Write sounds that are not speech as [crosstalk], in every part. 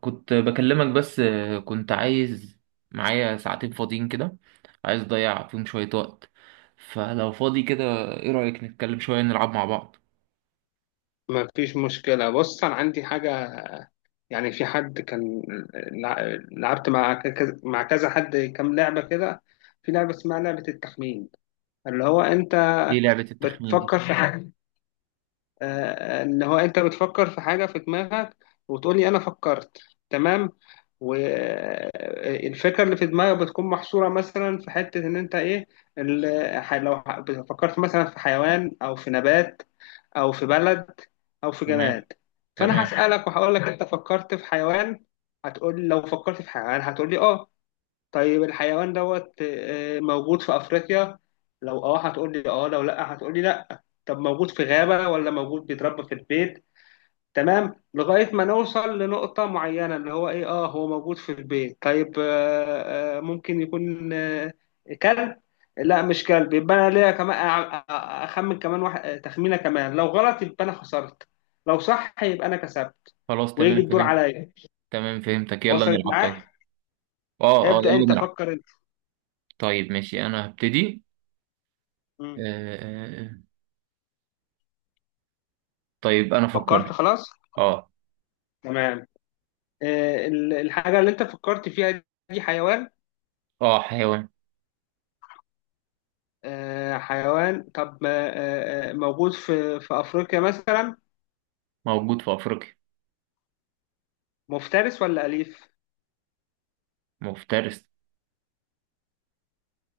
كنت بكلمك بس كنت عايز معايا ساعتين فاضيين كده. عايز اضيع فيهم شوية وقت، فلو فاضي كده، ايه رأيك نتكلم شوية نلعب مع بعض؟ ما فيش مشكلة. بص أنا عندي حاجة، يعني في حد كان لعبت مع كذا، مع كذا حد، كام لعبة كده. في لعبة اسمها لعبة التخمين، اللي هو أنت ايه لعبة التخمين دي؟ بتفكر في حاجة. ان هو انت بتفكر في حاجه في دماغك، وتقول لي انا فكرت. تمام. والفكره اللي في دماغك بتكون محصوره مثلا في حته ان انت ايه. ال- ح- لو ح- فكرت مثلا في حيوان او في نبات او في بلد او في تمام. جماد. فانا تمام. هسالك وهقول لك انت فكرت في حيوان، هتقول لي، لو فكرت في حيوان هتقول لي اه. طيب الحيوان دوت موجود في أفريقيا، لو اه هتقول لي اه، لو لا هتقول لي لا. طب موجود في غابة ولا موجود بيتربى في البيت؟ تمام، لغاية ما نوصل لنقطة معينة اللي هو ايه، اه هو موجود في البيت. طيب ممكن يكون كلب. لا مش كلب، يبقى انا ليا كمان اخمن كمان واحد، تخمينة كمان، لو غلط يبقى انا خسرت، لو صح يبقى انا كسبت. خلاص ويجي تمام الدور فهمت. عليا. تمام فهمتك، يلا وصلت نلعب طيب. معاك؟ اه اه ابدأ يلا انت، نلعب. فكر انت. طيب ماشي انا هبتدي. آه مم. آه، آه. طيب انا فكرت فكرت. خلاص؟ اه. تمام. الحاجة اللي أنت فكرت فيها دي حيوان. اه حيوان. حيوان. طب موجود في في أفريقيا مثلا؟ موجود في افريقيا. مفترس ولا أليف؟ مفترس.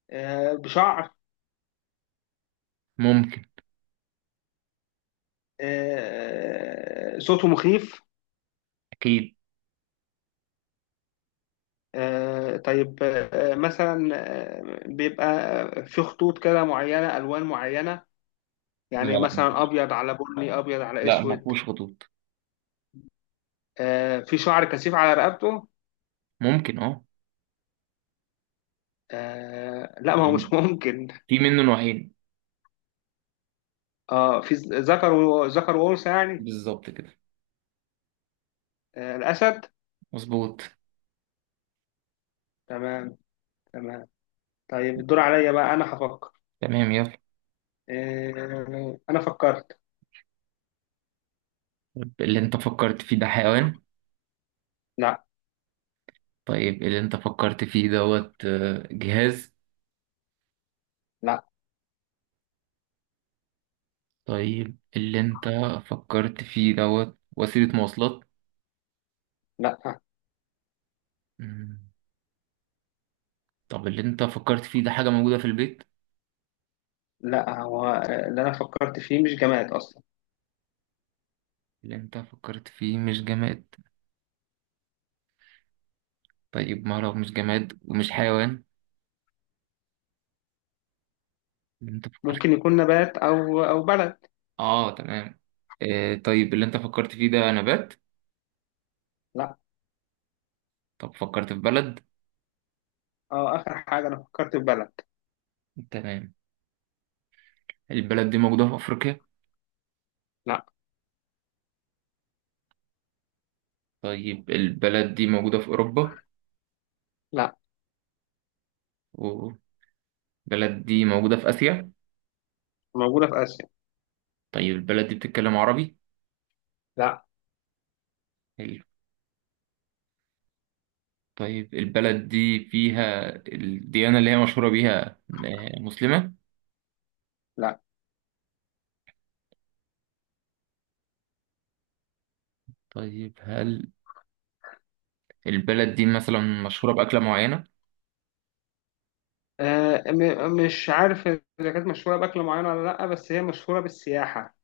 بشعر؟ ممكن. صوته مخيف؟ اكيد. طيب مثلا بيبقى في خطوط كده معينة، ألوان معينة، لا يعني لا مثلا مفهوش- أبيض على بني، أبيض على لا ما أسود؟ فيهوش خطوط. في شعر كثيف على رقبته؟ ممكن اه. لا، ما هو يعني مش ممكن. في منه نوعين. اه، في ذكر وانثى يعني؟ بالظبط كده. آه، الاسد. مظبوط. تمام، تمام. طيب الدور عليا بقى، انا هفكر. تمام يلا. آه، انا فكرت. طيب، اللي انت فكرت فيه ده حيوان؟ لا. طيب اللي انت فكرت فيه دوت جهاز؟ لا. طيب اللي انت فكرت فيه دوت وسيلة مواصلات؟ لا. مم. طب اللي انت فكرت فيه ده حاجة موجودة في البيت؟ لا، هو اللي انا فكرت فيه مش جماد اصلا. اللي انت فكرت فيه مش جماد. طيب ما لو مش جماد ومش حيوان، اللي انت فكرت. ممكن يكون نبات او او بلد. اه تمام. آه طيب اللي انت فكرت فيه ده نبات؟ لا. طب فكرت في بلد؟ اه، اخر حاجه، انا فكرت في بلد. تمام. البلد دي موجودة في أفريقيا؟ لا. طيب البلد دي موجودة في أوروبا؟ لا، والبلد دي موجودة في آسيا. موجوده في اسيا. طيب البلد دي بتتكلم عربي؟ لا. حلو. طيب البلد دي فيها الديانة اللي هي مشهورة بيها مسلمة؟ لا. طيب هل البلد دي مثلا مشهورة بأكلة معينة؟ مش عارف اذا كانت مشهوره باكل معين ولا لا، بس هي مشهوره بالسياحه،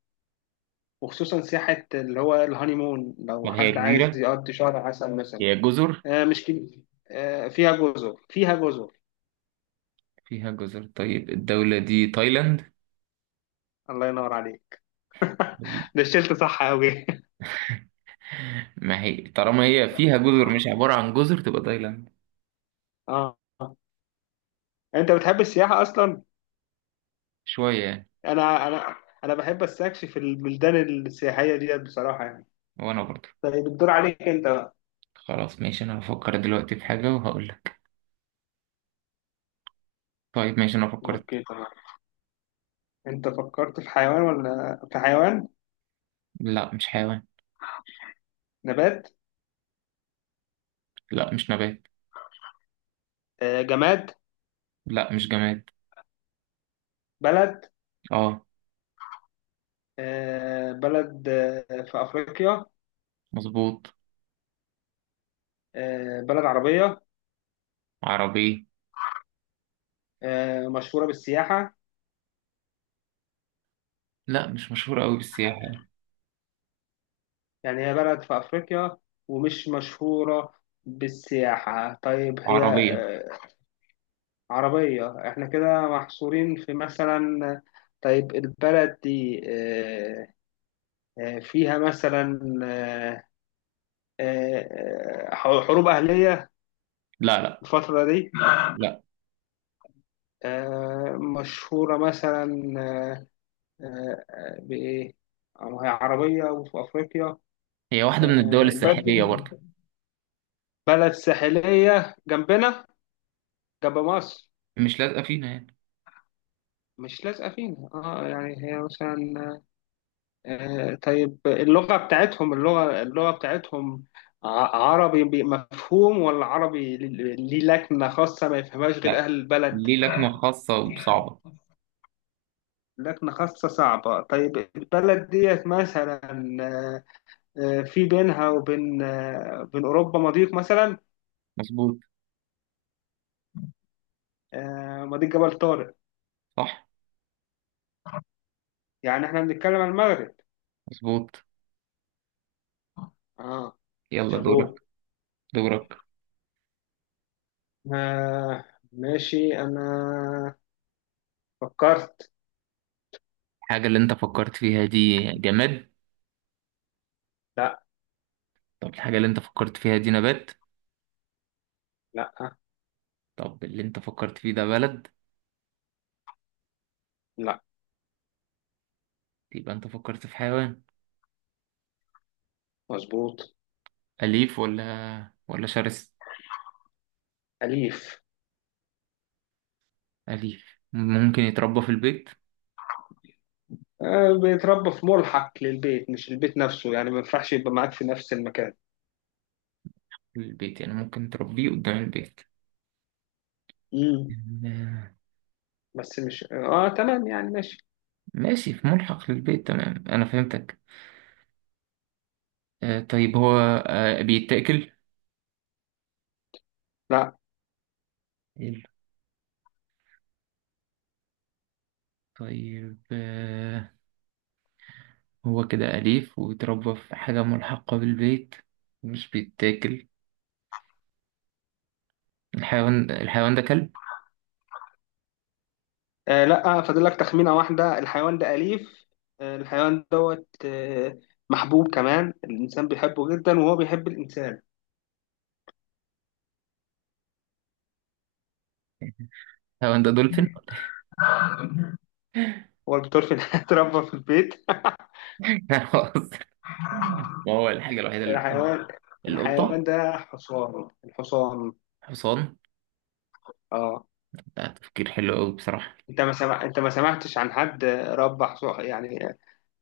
وخصوصا سياحة اللي هو الهانيمون، لو طب هي حد عايز جزيرة؟ يقضي شهر عسل مثلا. هي جزر؟ آه مش كده، آه فيها جزر، فيها جزر. فيها جزر. طيب الدولة دي تايلاند؟ الله ينور عليك، طيب، ده شلت صح أوي. ما هي طالما هي فيها جزر مش عبارة عن جزر تبقى تايلاند. [laughs] اه. انت بتحب السياحة اصلا؟ شوية يعني. انا انا بحب استكشف البلدان السياحية ديت بصراحة يعني. وأنا برضه. طيب الدور عليك انت بقى. خلاص ماشي أنا هفكر دلوقتي في حاجة وهقول لك. طيب ماشي انا فكرت. اوكي تمام. انت فكرت في حيوان ولا في حيوان؟ لا مش حيوان. نبات؟ لا مش نبات. آه، جماد؟ لا مش جماد. بلد؟ اه. آه بلد؟ آه في افريقيا؟ مظبوط. آه بلد عربية؟ عربية. مشهورة بالسياحة؟ لا مش مشهورة قوي بالسياحة يعني. يعني هي بلد في أفريقيا ومش مشهورة بالسياحة؟ طيب هي عربية. عربية؟ احنا كده محصورين في مثلا، طيب البلد دي فيها مثلا حروب أهلية لا. الفترة دي؟ لا مشهورة مثلا آه، بإيه؟ أو هي عربية وفي أفريقيا. هي واحدة من الدول الساحلية البلد، برضه. بلد ساحلية جنبنا، ده مصر. مش لازقة فينا يعني. مش لازقة فينا اه يعني، هي مثلا، آه طيب اللغة بتاعتهم، اللغة بتاعتهم ع- مفهوم، ولا عربي ليه ليه لكنة خاصة ما يفهمهاش غير لا، أهل البلد؟ ليه لكنة خاصة وصعبة. لكنة خاصة صعبة. طيب البلد ديت مثلا في بينها وبين بين أوروبا مضيق مثلا؟ مظبوط. مضيق جبل طارق؟ صح. يعني احنا بنتكلم عن المغرب. مظبوط. اه. يلا دورك. شابوه. دورك. آه ماشي، أنا فكرت. الحاجة اللي انت فكرت فيها دي جماد؟ لا. طب الحاجة اللي انت فكرت فيها دي نبات؟ لا. طب اللي انت فكرت فيه ده بلد؟ لا. يبقى انت فكرت في حيوان. مظبوط. أليف ولا ولا شرس؟ أليف. أليف ممكن يتربى في البيت؟ بيتربى في ملحق للبيت، مش البيت نفسه، يعني ما ينفعش يبقى معاك في نفس المكان. البيت يعني ممكن تربيه قدام البيت؟ امم آه، بس مش اه تمام يعني، ماشي. ماشي في ملحق للبيت تمام أنا فهمتك. طيب هو بيتاكل؟ لا. حلو. طيب هو كده أليف ويتربى في حاجة ملحقة بالبيت مش بيتاكل. الحيوان ده كلب؟ لا. فاضل لك تخمينة واحدة، الحيوان ده أليف، آه الحيوان دوت محبوب كمان، الإنسان بيحبه جدا وهو بيحب الإنسان. الحيوان ده دولفين؟ هو البطار في [laughs] اتربى في البيت؟ [laughs] [laughs] خلاص. ما هو الحاجة الوحيدة اللي بحبها الحيوان الحيوان القطة. ده حصان، الحصان. حصان؟ اه. ده تفكير حلو أوي بصراحة. انت ما سمع... انت ما سمعتش عن حد ربى حصان يعني؟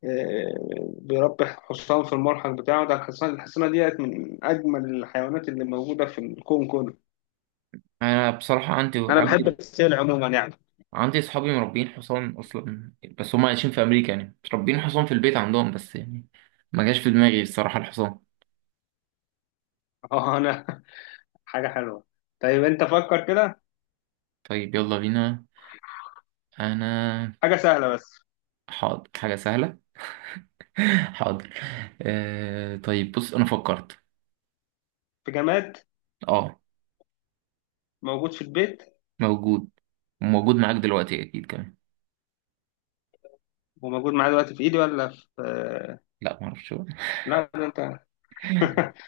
آه، بيربي حصان في الملحق بتاعه. ده الحصان، الحصانه ديت، من اجمل الحيوانات اللي موجوده في الكون كله. أنا بصراحة عندي انا بحب عندي السيل عموما يعني. عندي صحابي مربين حصان اصلا، بس هم عايشين في امريكا يعني مش ربين حصان في البيت عندهم بس يعني. ما جاش في دماغي الصراحه الحصان. اه انا. [laughs] حاجه حلوه. طيب انت فكر كده. طيب يلا بينا. انا حاجه سهله بس. حاضر حاجه سهله. [laughs] حاضر. آه طيب بص انا فكرت. في جماد، اه. موجود في البيت، موجود. موجود معاك دلوقتي اكيد كمان. وموجود معايا دلوقتي في ايدي ولا في لا ما اعرفش بقى. لا ده انت. [laughs] [laughs]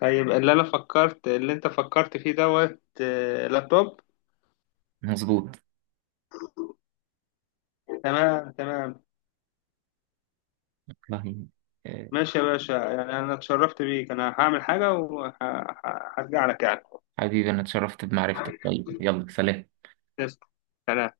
طيب اللي انت فكرت فيه دوت لابتوب. مظبوط. تمام، تمام. والله. آه، ماشي يا باشا، يعني انا اتشرفت بيك، انا هعمل حاجة وهرجع لك يعني. حبيبي انا اتشرفت بمعرفتك، طيب يلا سلام. تسلم. سلام.